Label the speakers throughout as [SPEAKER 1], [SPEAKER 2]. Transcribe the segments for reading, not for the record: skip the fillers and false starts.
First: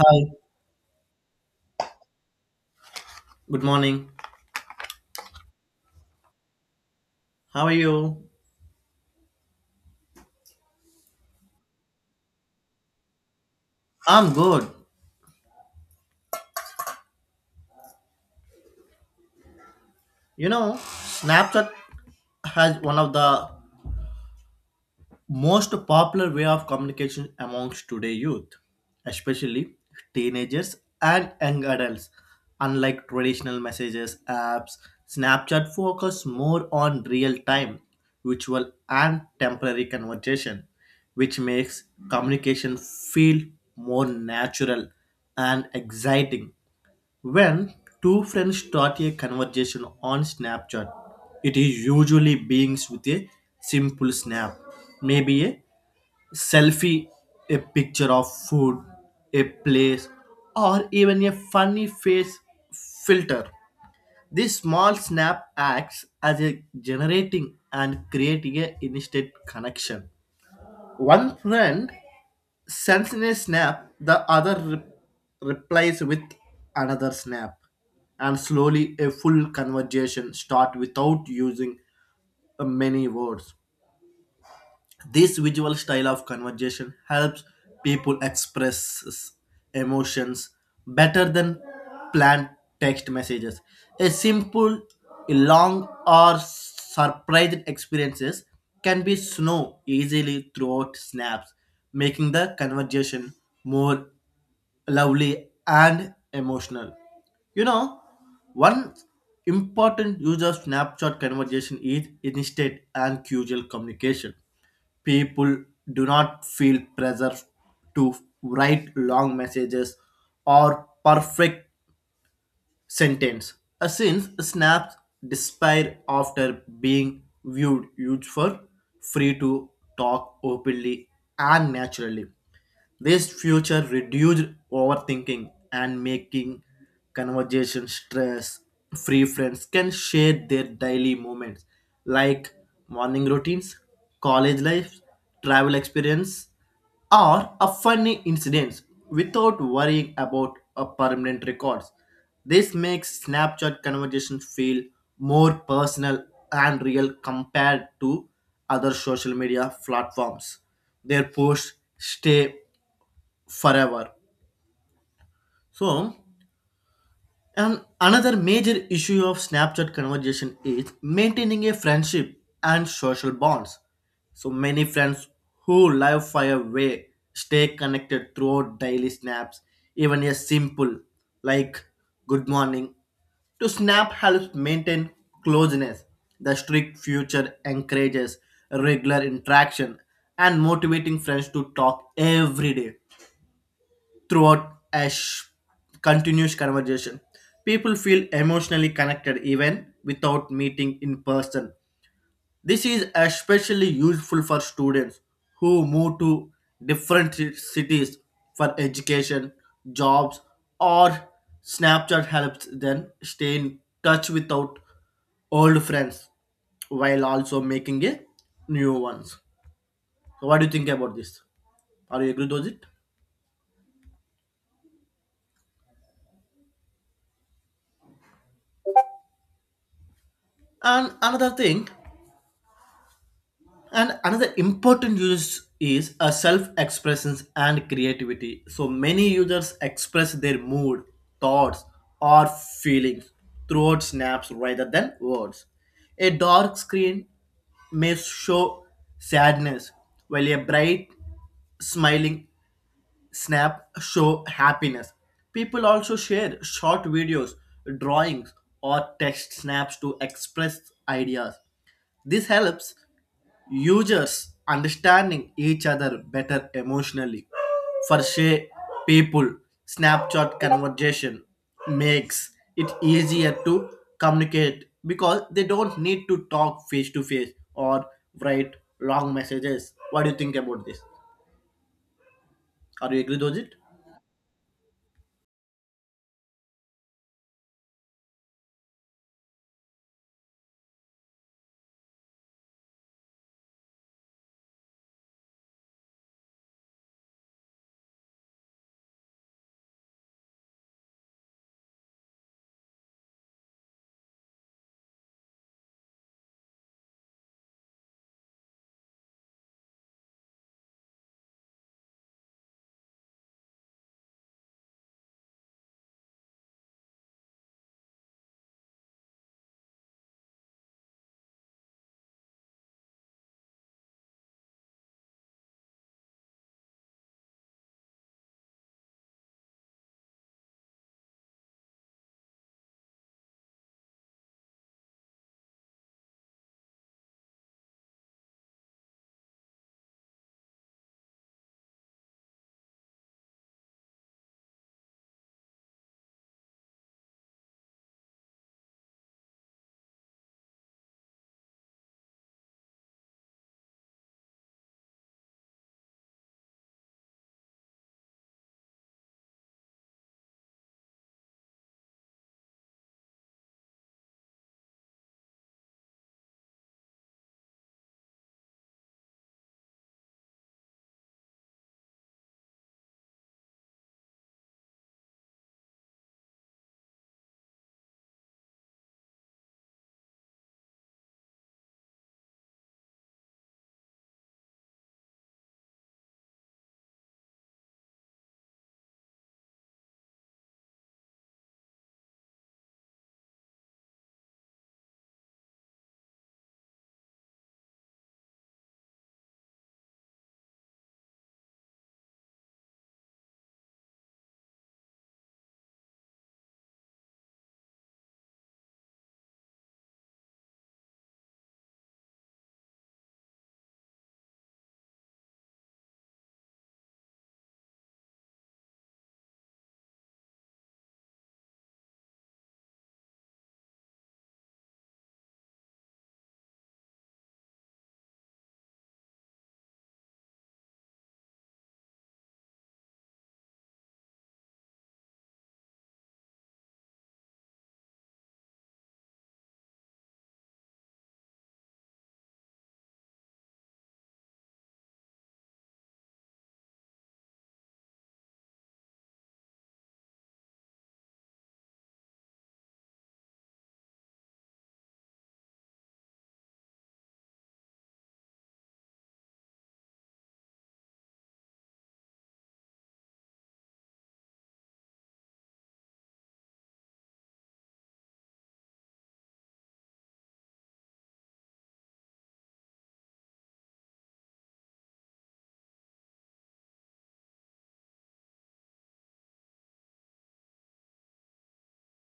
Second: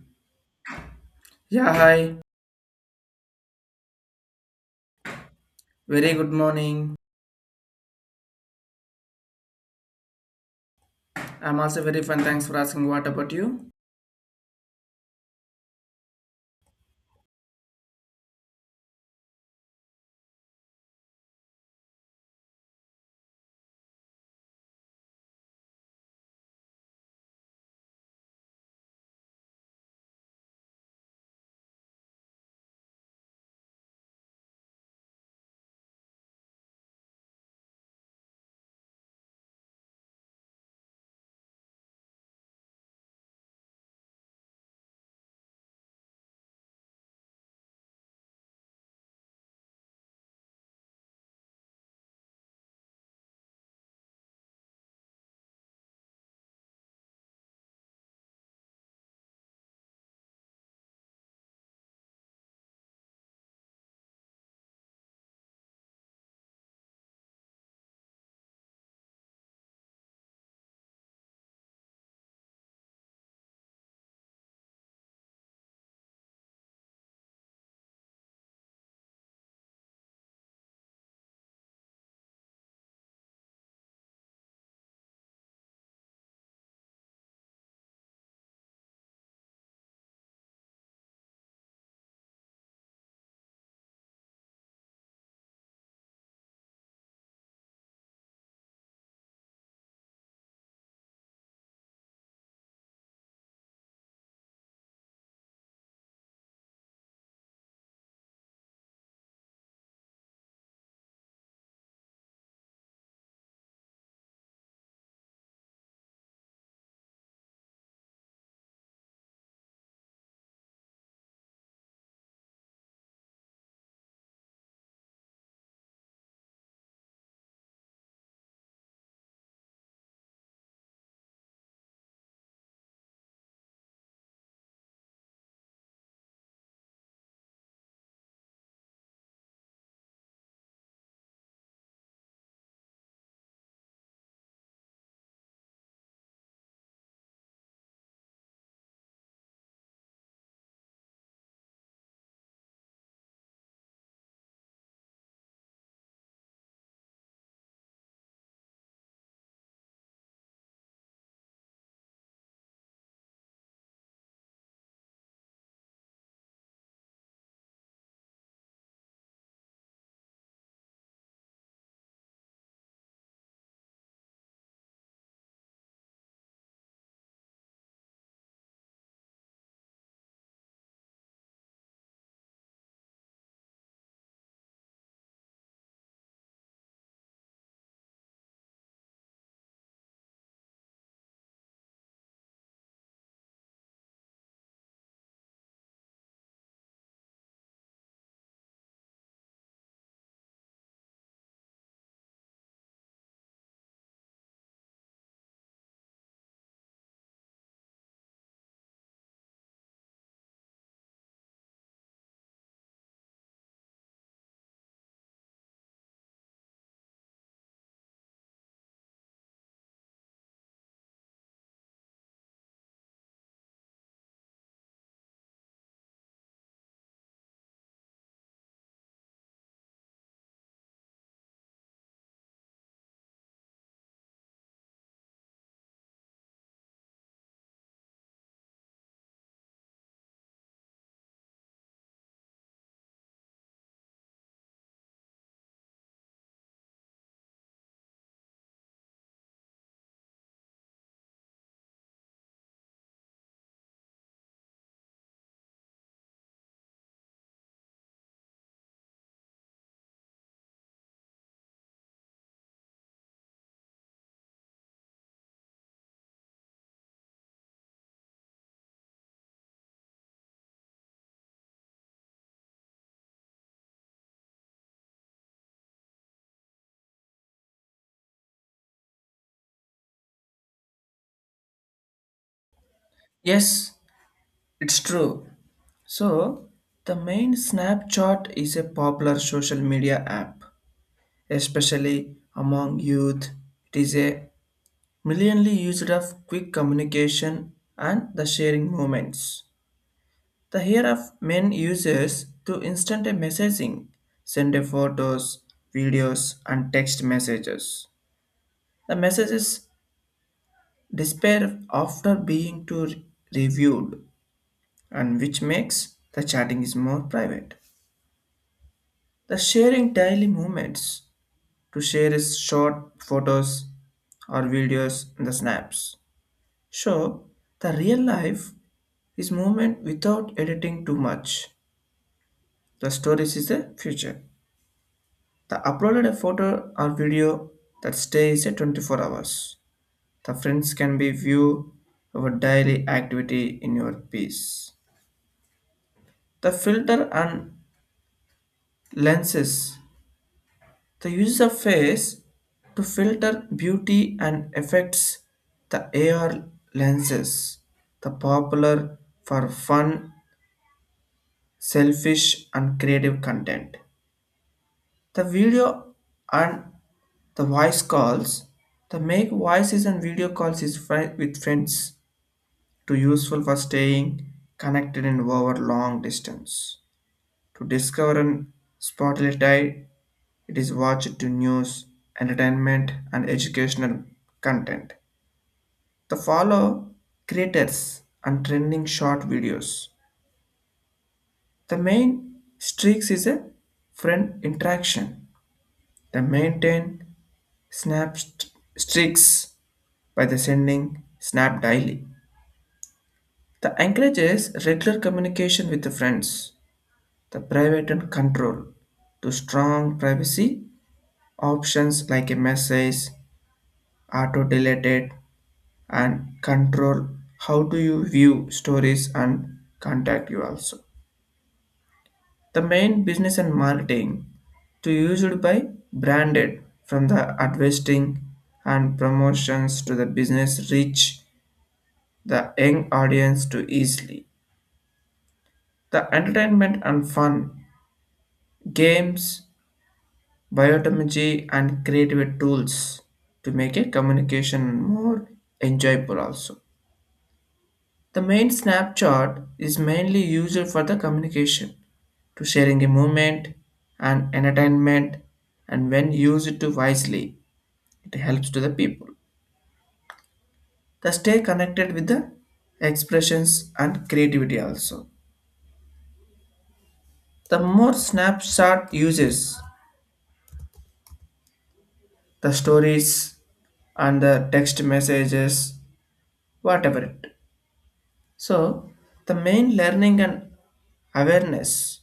[SPEAKER 1] Hi,
[SPEAKER 2] Yeah, hi.
[SPEAKER 1] good morning.
[SPEAKER 2] Very good morning.
[SPEAKER 1] How are you?
[SPEAKER 2] I'm also very fine. Thanks for asking. What about you?
[SPEAKER 1] I'm good. You know, Snapchat has one of the most popular way of communication amongst today youth, especially teenagers and young adults. Unlike traditional messages apps, Snapchat focuses more on real-time, visual and temporary conversation, which makes communication feel more natural and exciting. When two friends start a conversation on Snapchat, it is usually begins with a simple snap, maybe a selfie, a picture of food, a place, or even a funny face filter. This small snap acts as a generating and creating a instant connection. One friend sends in a snap, the other replies with another snap. And slowly, a full conversation starts without using many words. This visual style of conversation helps people express emotions better than planned text messages. A simple, long, or surprised experiences can be snow easily throughout snaps, making the conversation more lovely and emotional. You know, one important use of snapshot conversation is instant and casual communication. People do not feel pressure to write long messages or perfect sentence. Since snaps despair after being viewed used for free to talk openly and naturally. This future reduced overthinking and making conversation stress. Free friends can share their daily moments like morning routines, college life, travel experience, or a funny incidents without worrying about a permanent records. This makes Snapchat conversations feel more personal and real compared to other social media platforms. Their posts stay forever. So, And another major issue of Snapchat conversation is maintaining a friendship and social bonds. So many friends who live far away stay connected throughout daily snaps, even a simple like good morning. To snap helps maintain closeness. The strict future encourages regular interaction and motivating friends to talk every day throughout a continuous conversation. People feel emotionally connected even without meeting in person. This is especially useful for students who move to different cities for education, jobs, or Snapchat helps them stay in touch without old friends while also making a new ones. So what do you think about this? Are you agree with it? And another thing And another important use is a self-expression and creativity. So many users express their mood, thoughts, or feelings throughout snaps rather than words. A dark screen may show sadness, while a bright smiling snap show happiness. People also share short videos, drawings, or text snaps to express ideas. This helps users understanding each other better emotionally. For say, people, Snapchat conversation makes it easier to communicate because they don't need to talk face to face or write long messages. What do you think about this? Are you agree with it?
[SPEAKER 2] Yes, it's true. So, the main Snapchat is a popular social media app, especially among youth. It is a millionly used of quick communication and the sharing moments. The here of main users to instant messaging, send a photos, videos, and text messages. The messages despair after being too reviewed and which makes the chatting is more private the sharing daily moments to share is short photos or videos in the snaps show the real life is movement without editing too much the stories is the future the uploaded a photo or video that stays at 24 hours the friends can be view our daily activity in your piece. The filter and lenses. The user face to filter beauty and effects the AR lenses, the popular for fun, selfish and creative content. The video and the voice calls. The make voices and video calls is with friends to useful for staying connected and over long distance to discover and spotlight. It is watched to news, entertainment, and educational content. The follow creators and trending short videos. The main streaks is a friend interaction. They maintain snap streaks by the sending snap daily. The encourages regular communication with the friends. The private and control to strong privacy options like a message auto deleted and control how do you view stories and contact you also. The main business and marketing to used by branded from the advertising and promotions to the business reach the young audience to easily. The entertainment and fun, games, biotechnology and creative tools to make a communication more enjoyable also. The main Snapchat is mainly used for the communication, to sharing a movement and entertainment, and when used to wisely, it helps to the people. The stay connected with the expressions and creativity also. The more Snapchat uses the stories and the text messages, whatever it. So the main learning and awareness.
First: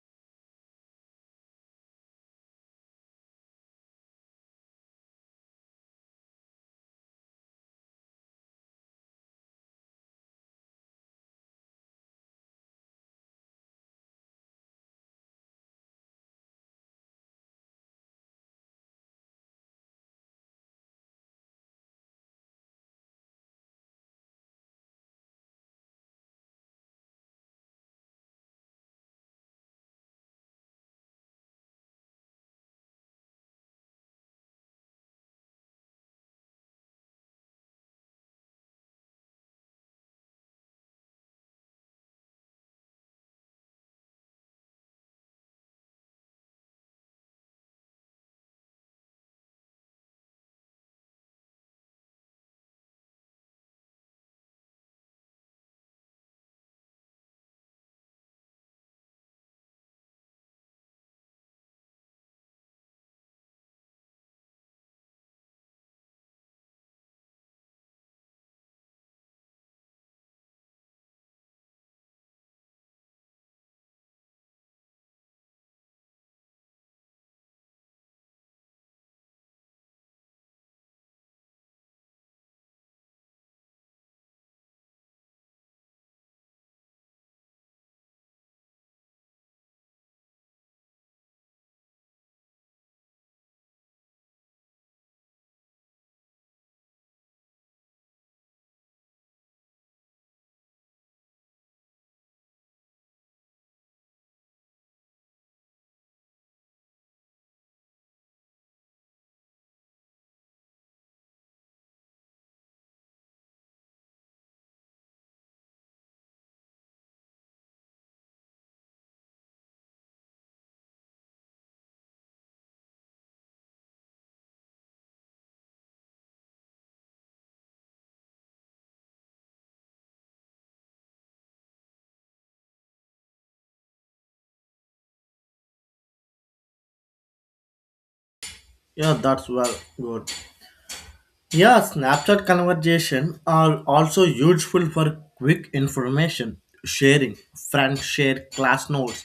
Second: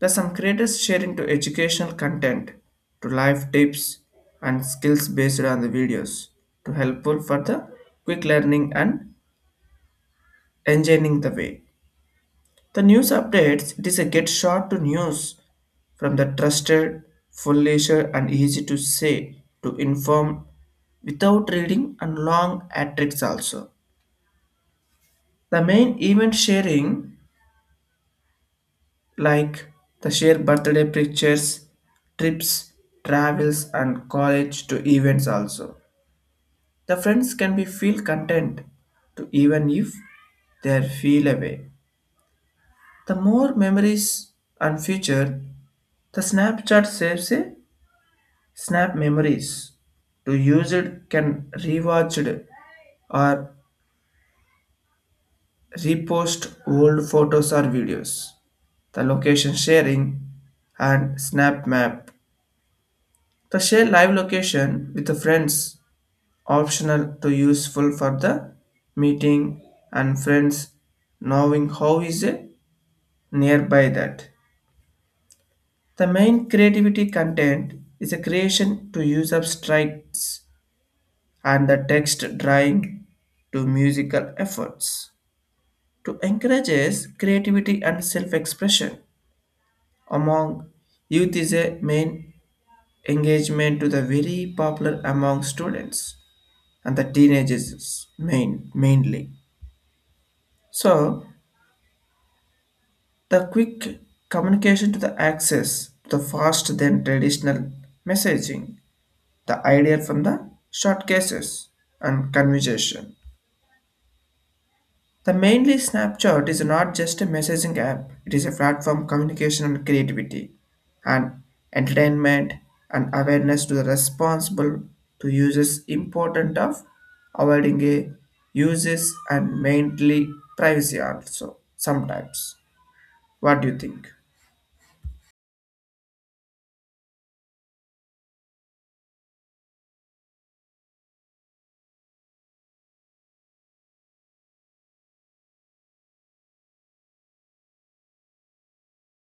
[SPEAKER 2] Plus, some creators share into educational content, to life tips and skills based on the videos, to helpful for the quick learning and enjoying the way. The news updates it is a get short to news from the trusted, full leisure and easy to say to inform without reading and long atrics also. The main event sharing like the shared birthday pictures, trips, travels, and college to events also. The friends can be feel content to even if they feel away. The more memories and future, the Snapchat saves a snap memories. To use it can rewatch it or repost old photos or videos. The location sharing and snap map. The share live location with the friends optional to useful for the meeting and friends knowing how is a nearby that. The main creativity content is a creation to use of strikes and the text drawing to musical efforts to encourages creativity and self-expression among youth is a main engagement to the very popular among students and the teenagers mainly. So the quick communication to the access to the fast than traditional messaging, the idea from the short cases and conversation. The mainly Snapchat is not just a messaging app, it is a platform communication and creativity and entertainment and awareness to the responsible to users important of avoiding a uses and mainly privacy also sometimes. What do you think?
[SPEAKER 1] Yeah, that's well good. Yeah, Snapchat conversation are also useful for quick information sharing. Friends share class notes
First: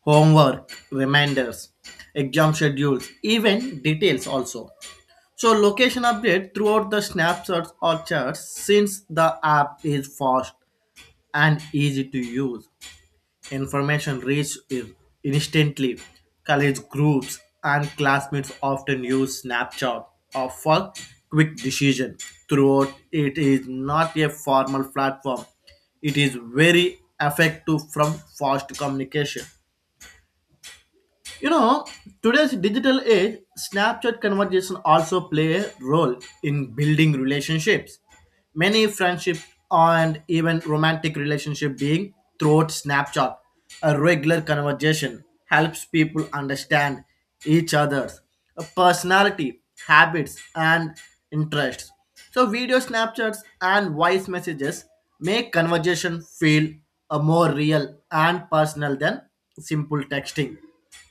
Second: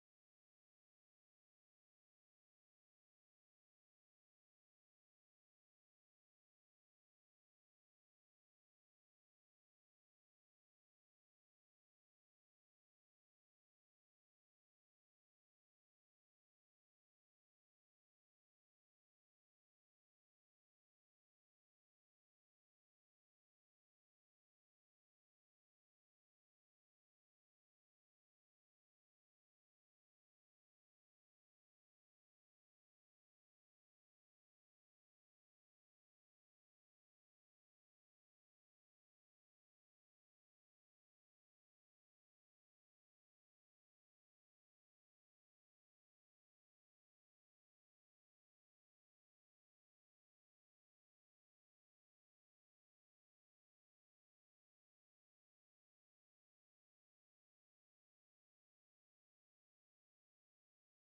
[SPEAKER 1] homework, reminders, exam schedules, even details also. So location update throughout the snapshots or charts since the app is fast and easy to use. Information reaches instantly. College groups and classmates often use Snapchat or for quick decision. Throughout it is not a formal platform. It is very effective from fast communication. you know, Today's digital age, Snapchat conversation also play a role in building relationships. Many friendship and even romantic relationship being through Snapchat. A regular conversation helps people understand each other's personality, habits, and interests. So video snapchats and voice messages make conversation feel more real and personal than simple texting.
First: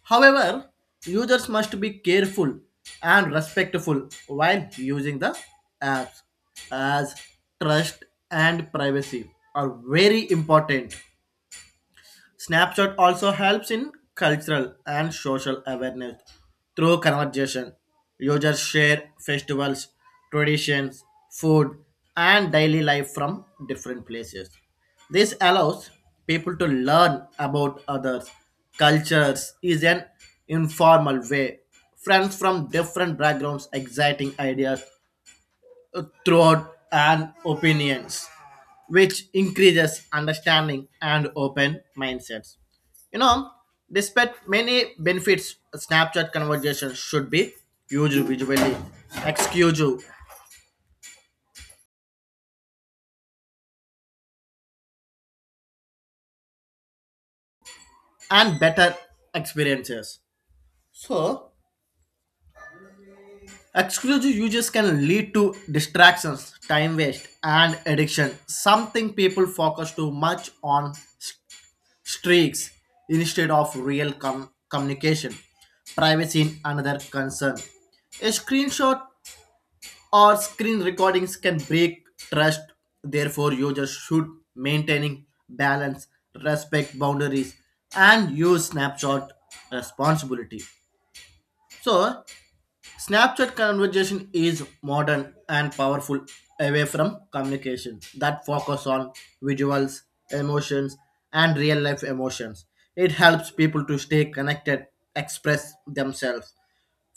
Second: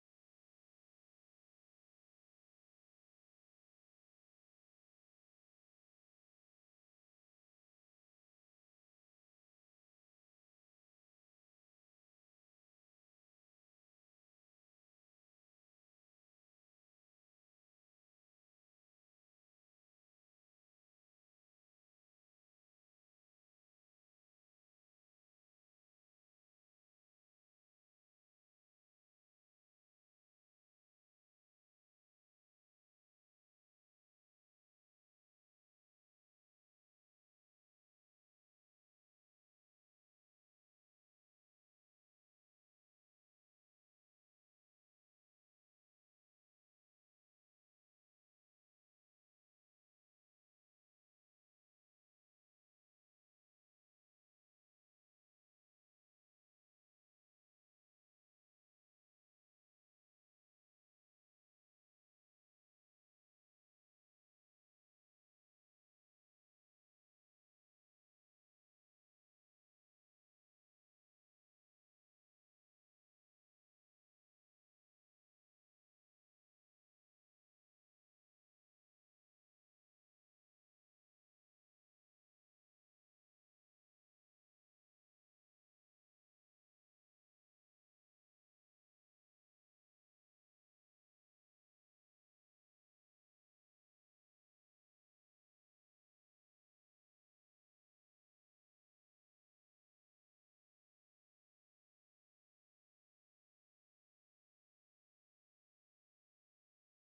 [SPEAKER 1] However, users must be careful and respectful while using the apps, as trust and privacy are very important. Snapchat also helps in cultural and social awareness through conversation. Users share festivals, traditions, food, and daily life from different places. This allows people to learn about others. Cultures is an informal way. Friends from different backgrounds, exciting ideas, throughout and opinions, which increases understanding and open mindsets. You know, despite many benefits, Snapchat conversations should be used visually, exclusive, and better experiences. So, exclusive uses can lead to distractions, time waste, and addiction, something people focus too much on streaks instead of real communication. Privacy in another concern. A screenshot or screen recordings can break trust. Therefore, users should maintaining balance, respect boundaries, and use snapshot responsibility. So, Snapchat conversation is modern and powerful away from communication that focus on visuals, emotions, and real life emotions. It helps people to stay connected, express themselves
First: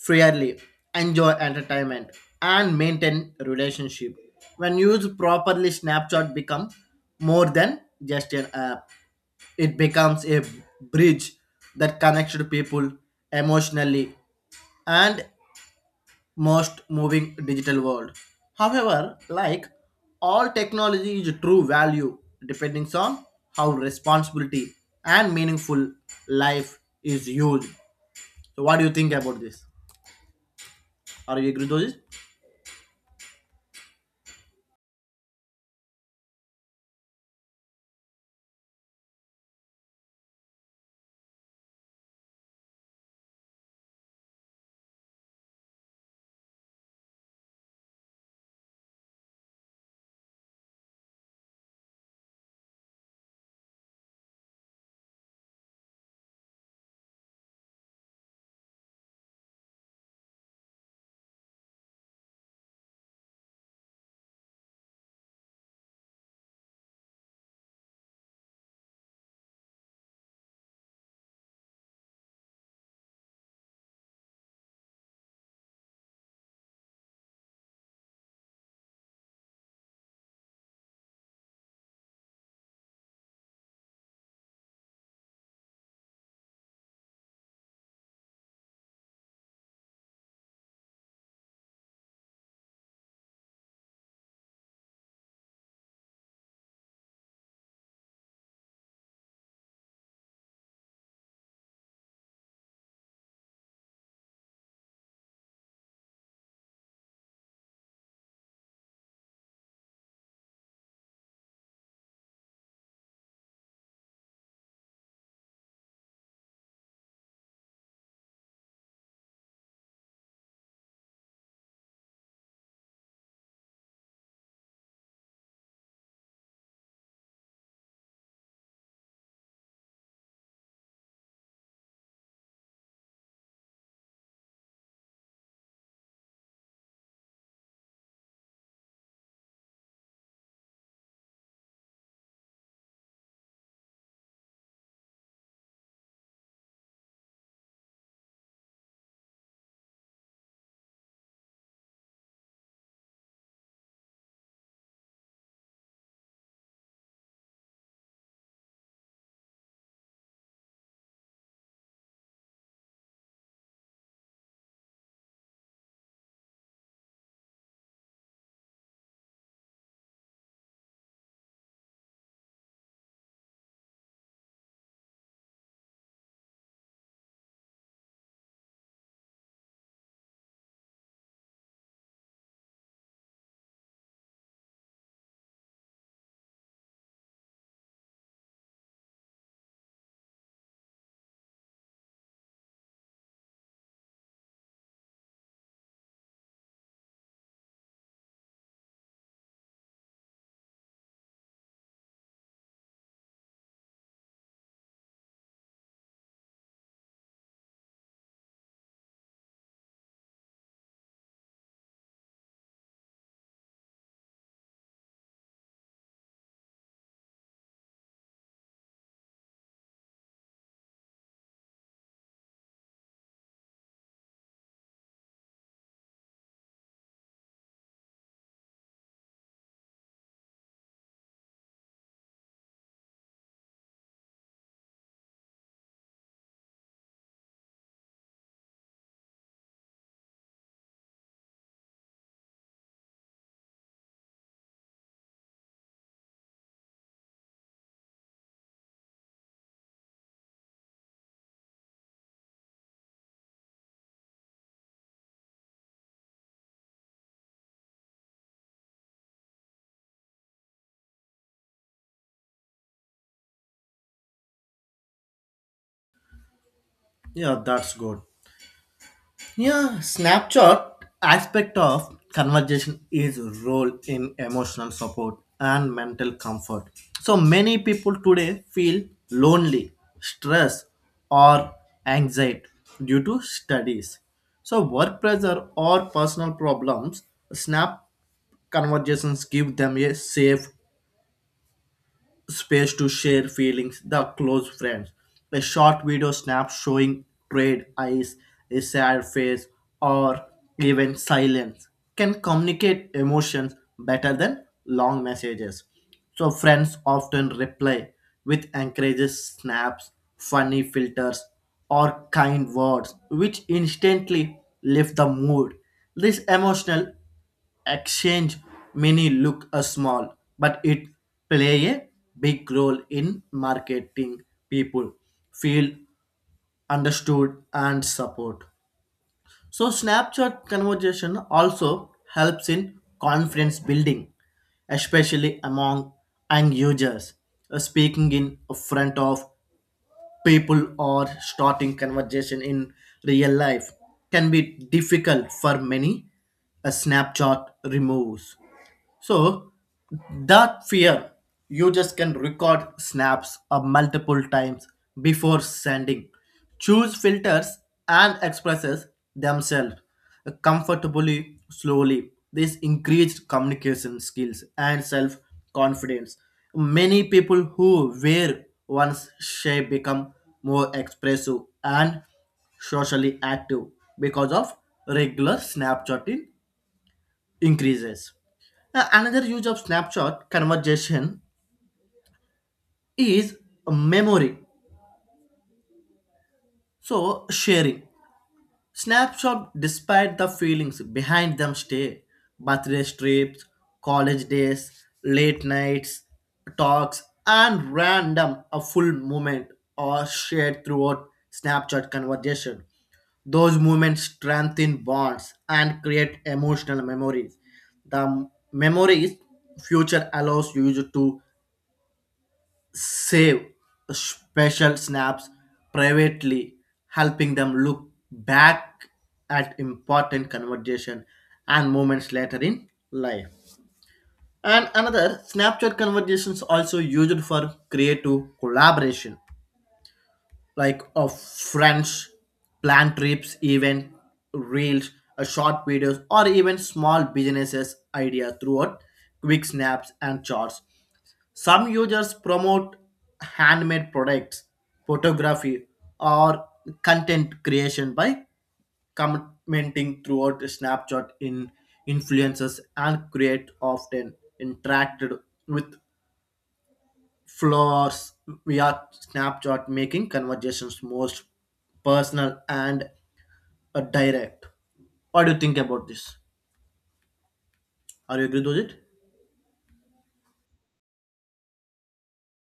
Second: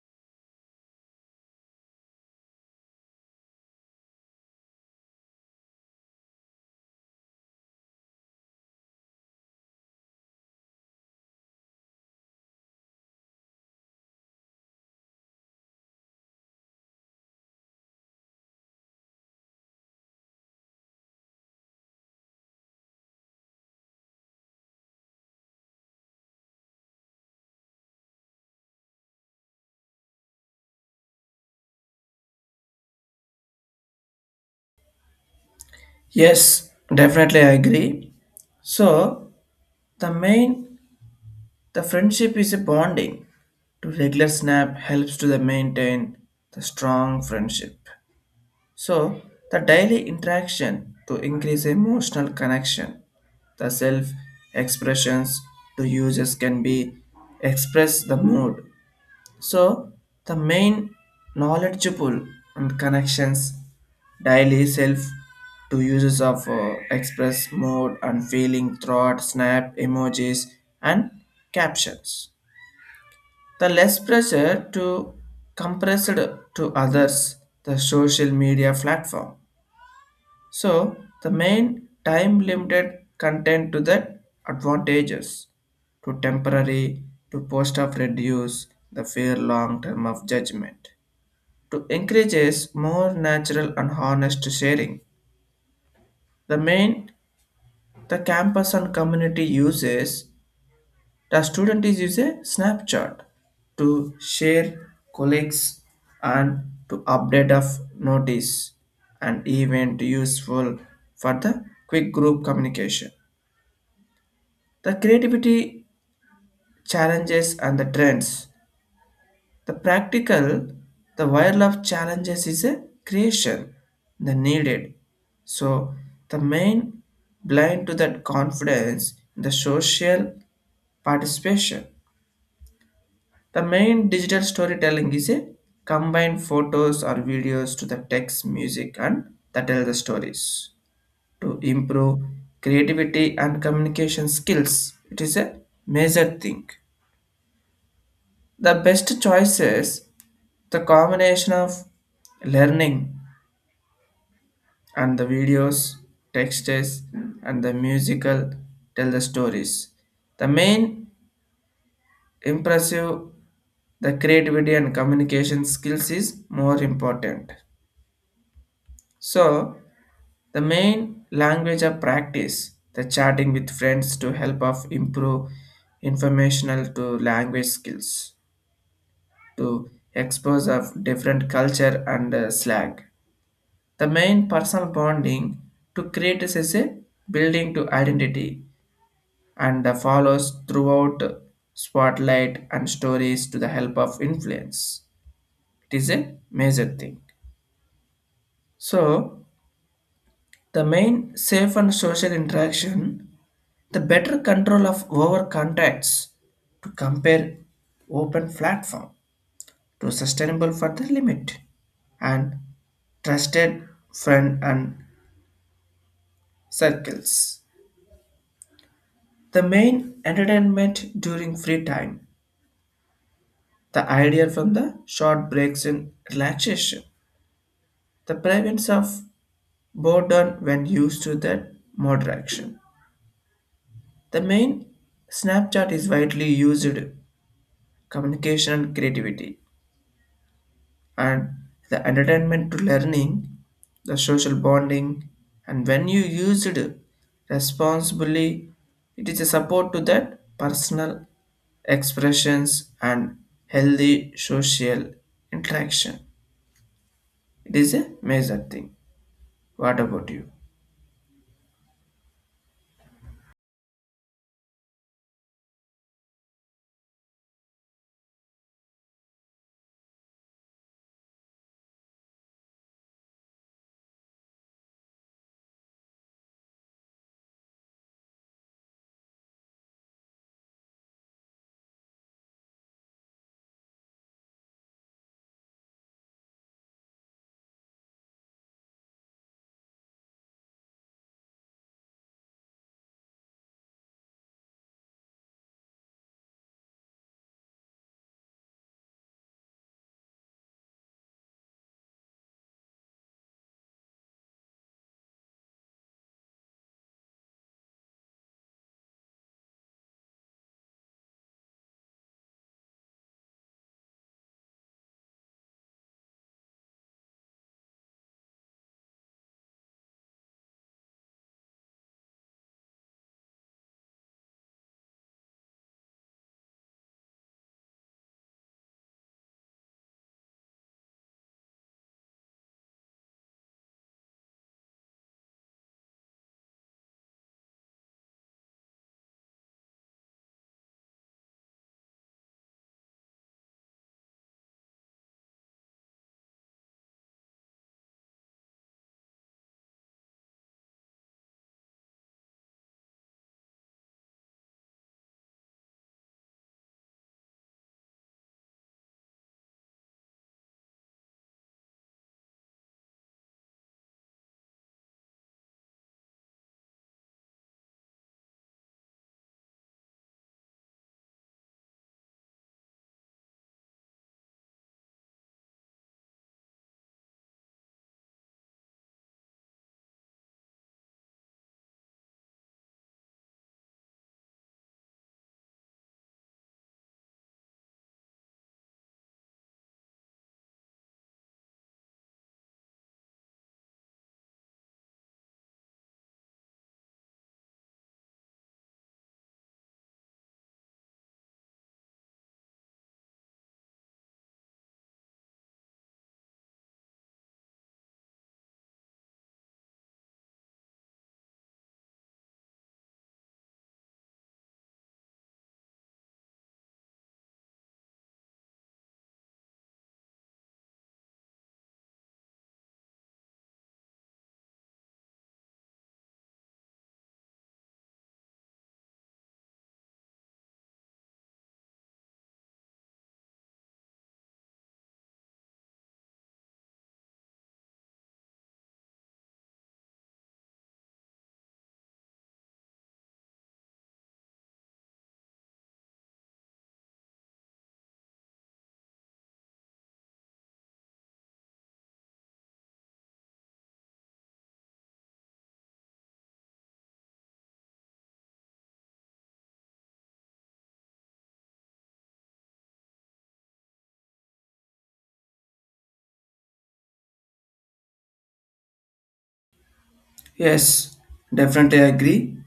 [SPEAKER 1] freely, enjoy entertainment, and maintain relationship. When used properly, Snapchat become more than just an app. It becomes a bridge that connects to people emotionally and most moving digital world. However, like all technology is true value depending on how responsibility and meaningful life is used. So what do you think about this? Are you agree with this?
[SPEAKER 2] Yes, definitely I agree. So the main the friendship is a bonding. To regular snap helps to the maintain the strong friendship. So, the daily interaction to increase emotional connection, the self expressions to users can be express the mood. So, the main knowledgeable and connections daily self to users of express mode and feeling throughout snap emojis and captions. The less pressure to compressed to others the social media platform, so the main time limited content to the advantages to temporary to post of reduce the fear long term of judgment to encourages more natural and honest sharing the main the campus and community uses the student is use a snapshot to share colleagues and to update of notice and event useful for the quick group communication. The creativity challenges and the trends. The practical, the while of challenges is a creation, the needed. So the main blind to that confidence in the social participation. The main digital storytelling is a combine photos or videos to the text, music, and that tell the stories to improve creativity and communication skills. It is a major thing. The best choice is the combination of learning and the videos, texts, and the musical tell the stories. The main impressive the creativity and communication skills is more important. So the main language of practice, the chatting with friends to help of improve informational to language skills, to expose of different culture and slang. The main personal bonding to create is as a building to identity and the follows throughout spotlight and stories to the help of influence. It is a major thing. So the main safe and social interaction, the better control of over contacts to compare open platform to sustainable for the limit and trusted friend and circles. The main entertainment during free time, the idea from the short breaks in relaxation, the prevalence of boredom when used to that moderation. The main Snapchat is widely used communication and creativity, and the entertainment to learning, the social bonding, and when you use it responsibly, it is a support to that personal expressions and healthy social interaction. It is a major thing. What about you?
[SPEAKER 1] Yeah, that's good. Yeah, snapshot aspect of conversation is role in emotional support and mental comfort. So many people today feel lonely, stress, or anxiety due to studies. So work pressure or personal problems, snap conversations give them a safe space to share feelings, the close friends. A short video snap showing trade eyes, a sad face, or even silence can communicate emotions better than long messages. So friends often reply with encourages snaps, funny filters, or kind words, which instantly lift the mood. This emotional exchange many look a small but it play a big role in marketing people feel understood and support. So Snapchat conversation also helps in confidence building, especially among young users. Speaking in front of people or starting conversation in real life can be difficult for many. A Snapchat removes so that fear, you just can record snaps multiple times before sending. Choose filters and expresses themselves comfortably, slowly. This increased communication skills and self confidence. Many people who wear one's shape become more expressive and socially active because of regular Snapchatting increases. Another use of snapshot conversation is memory. So sharing. Snapshot despite the feelings behind them stay. Birthday trips, college days, late nights, talks, and random a full moment are shared throughout snapshot conversation. Those moments strengthen bonds and create emotional memories. The memories future allows you to save special snaps privately, helping them look back at important conversation and moments later in life. And another Snapchat conversations also used for creative collaboration, like of friends, plan trips, even reels, a short videos, or even small businesses idea throughout quick snaps and charts some users promote handmade products, photography, or content creation by commenting throughout Snapchat in influencers and create often interacted with floors via Snapchat, making conversations most personal and direct. What do you think about this? Are you agree with it?
[SPEAKER 2] Yes, definitely agree.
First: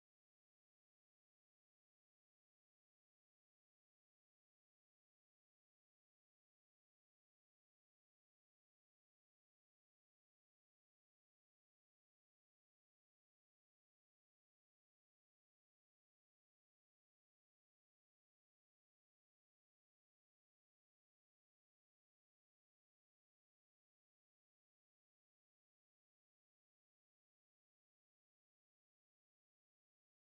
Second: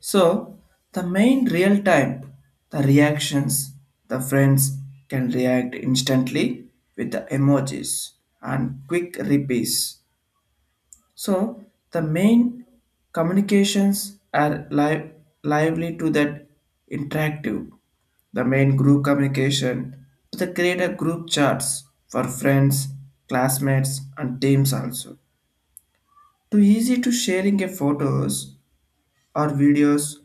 [SPEAKER 2] So, the main real time, the reactions, the friends can react instantly with the emojis and quick replies. So, the main communications are lively to that interactive. The main group communication to the creator group chats for friends, classmates, and teams also. Too easy to sharing a photos or videos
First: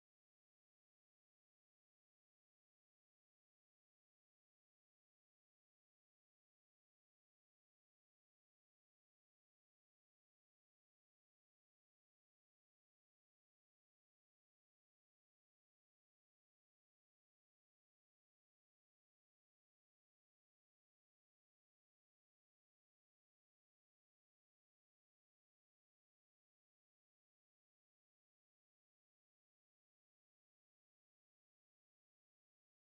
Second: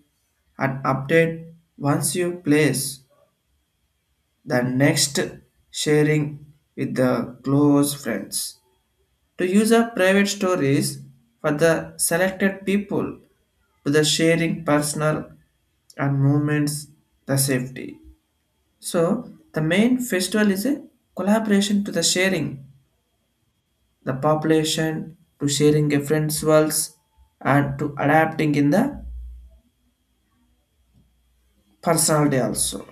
[SPEAKER 2] and update once you place the next sharing with the close friends. To use a private stories for the selected people to the sharing personal and moments the safety. So the main festival is a collaboration to the sharing the population to sharing a friend's worlds and to adapting in the personality also.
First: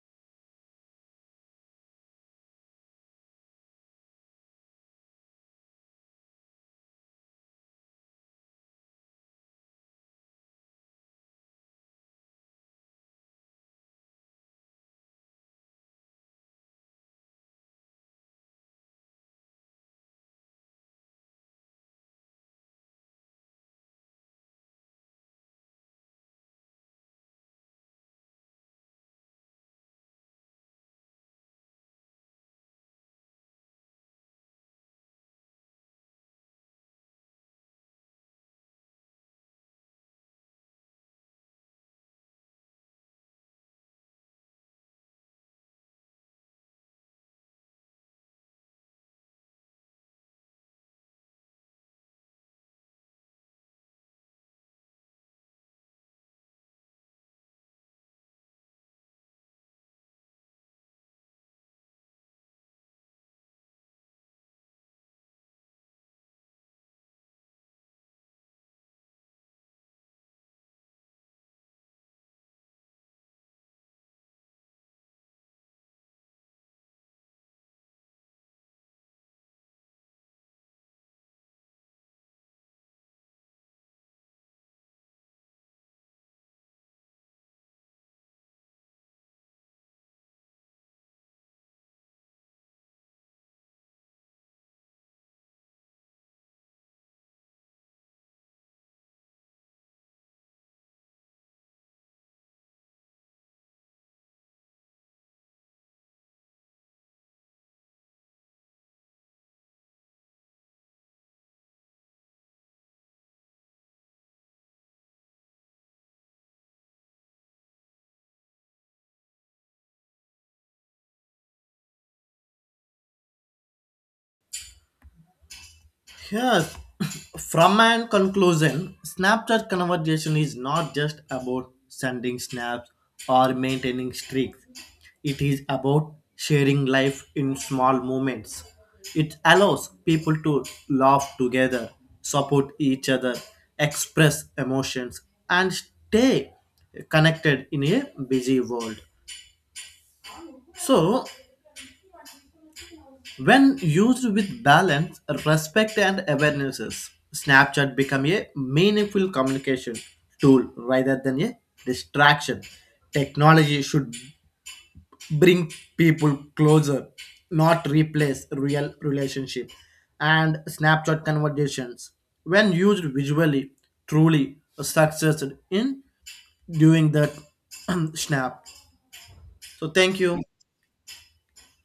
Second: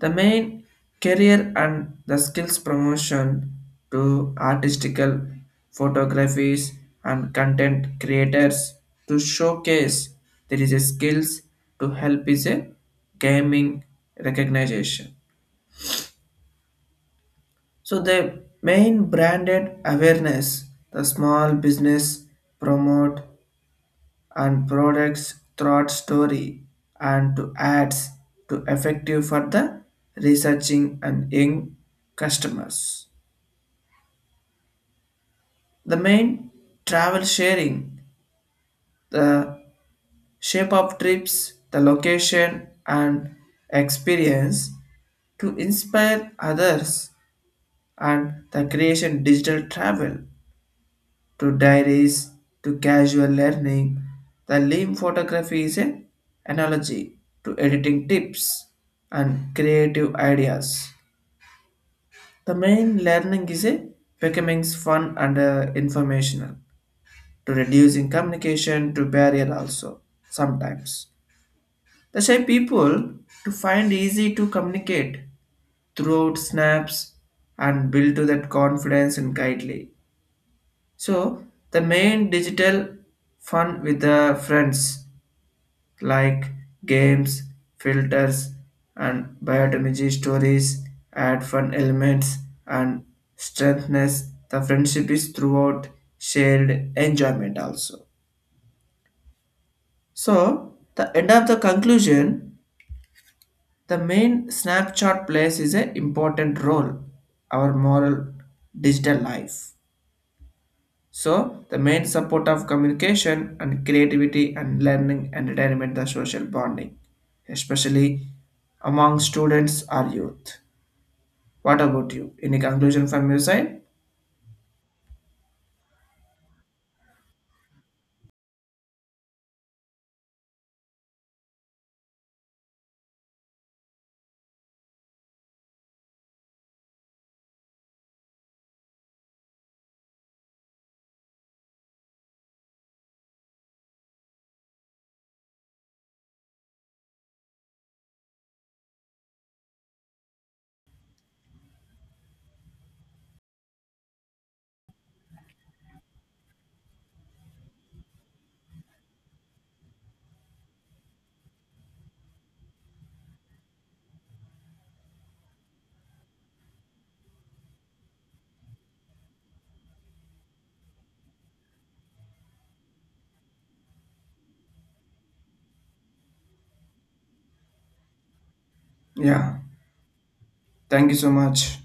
[SPEAKER 2] The main career and the skills promotion to artistical photographies and content creators to showcase there is a skills to help is a gaming recognition. So the main branded awareness, the small business promote and products throughout story and to ads to effective for the researching and young customers. The main travel sharing, the shape of trips, the location and experience to inspire others and the creation digital travel to diaries to casual learning. The limb photography is an analogy to editing tips and creative ideas. The main learning is a becoming fun and informational to reducing communication to barrier also sometimes. The shy people to find easy to communicate throughout snaps and build to that confidence and guidely. So the main digital fun with the friends like games, filters, and biotimagy stories add fun elements and strengthens the friendship is throughout shared enjoyment also. So the end of the conclusion, the main snapshot plays is an important role our moral digital life. So, the main support of communication and creativity and learning and entertainment the social bonding, especially among students or youth. What about you? Any conclusion from your side?
[SPEAKER 1] Yes, from an conclusion, Snapchat conversation is not just about sending snaps or maintaining streaks. It is about sharing life in small moments. It allows people to laugh together, support each other, express emotions, and stay connected in a busy world. So, when used with balance, respect, and awarenesses, Snapchat become a meaningful communication tool rather than a distraction. Technology should bring people closer, not replace real relationship. And Snapchat conversations, when used visually, truly successed in doing that. Snap.
[SPEAKER 2] Yeah,
[SPEAKER 1] So thank you.
[SPEAKER 2] thank you so much.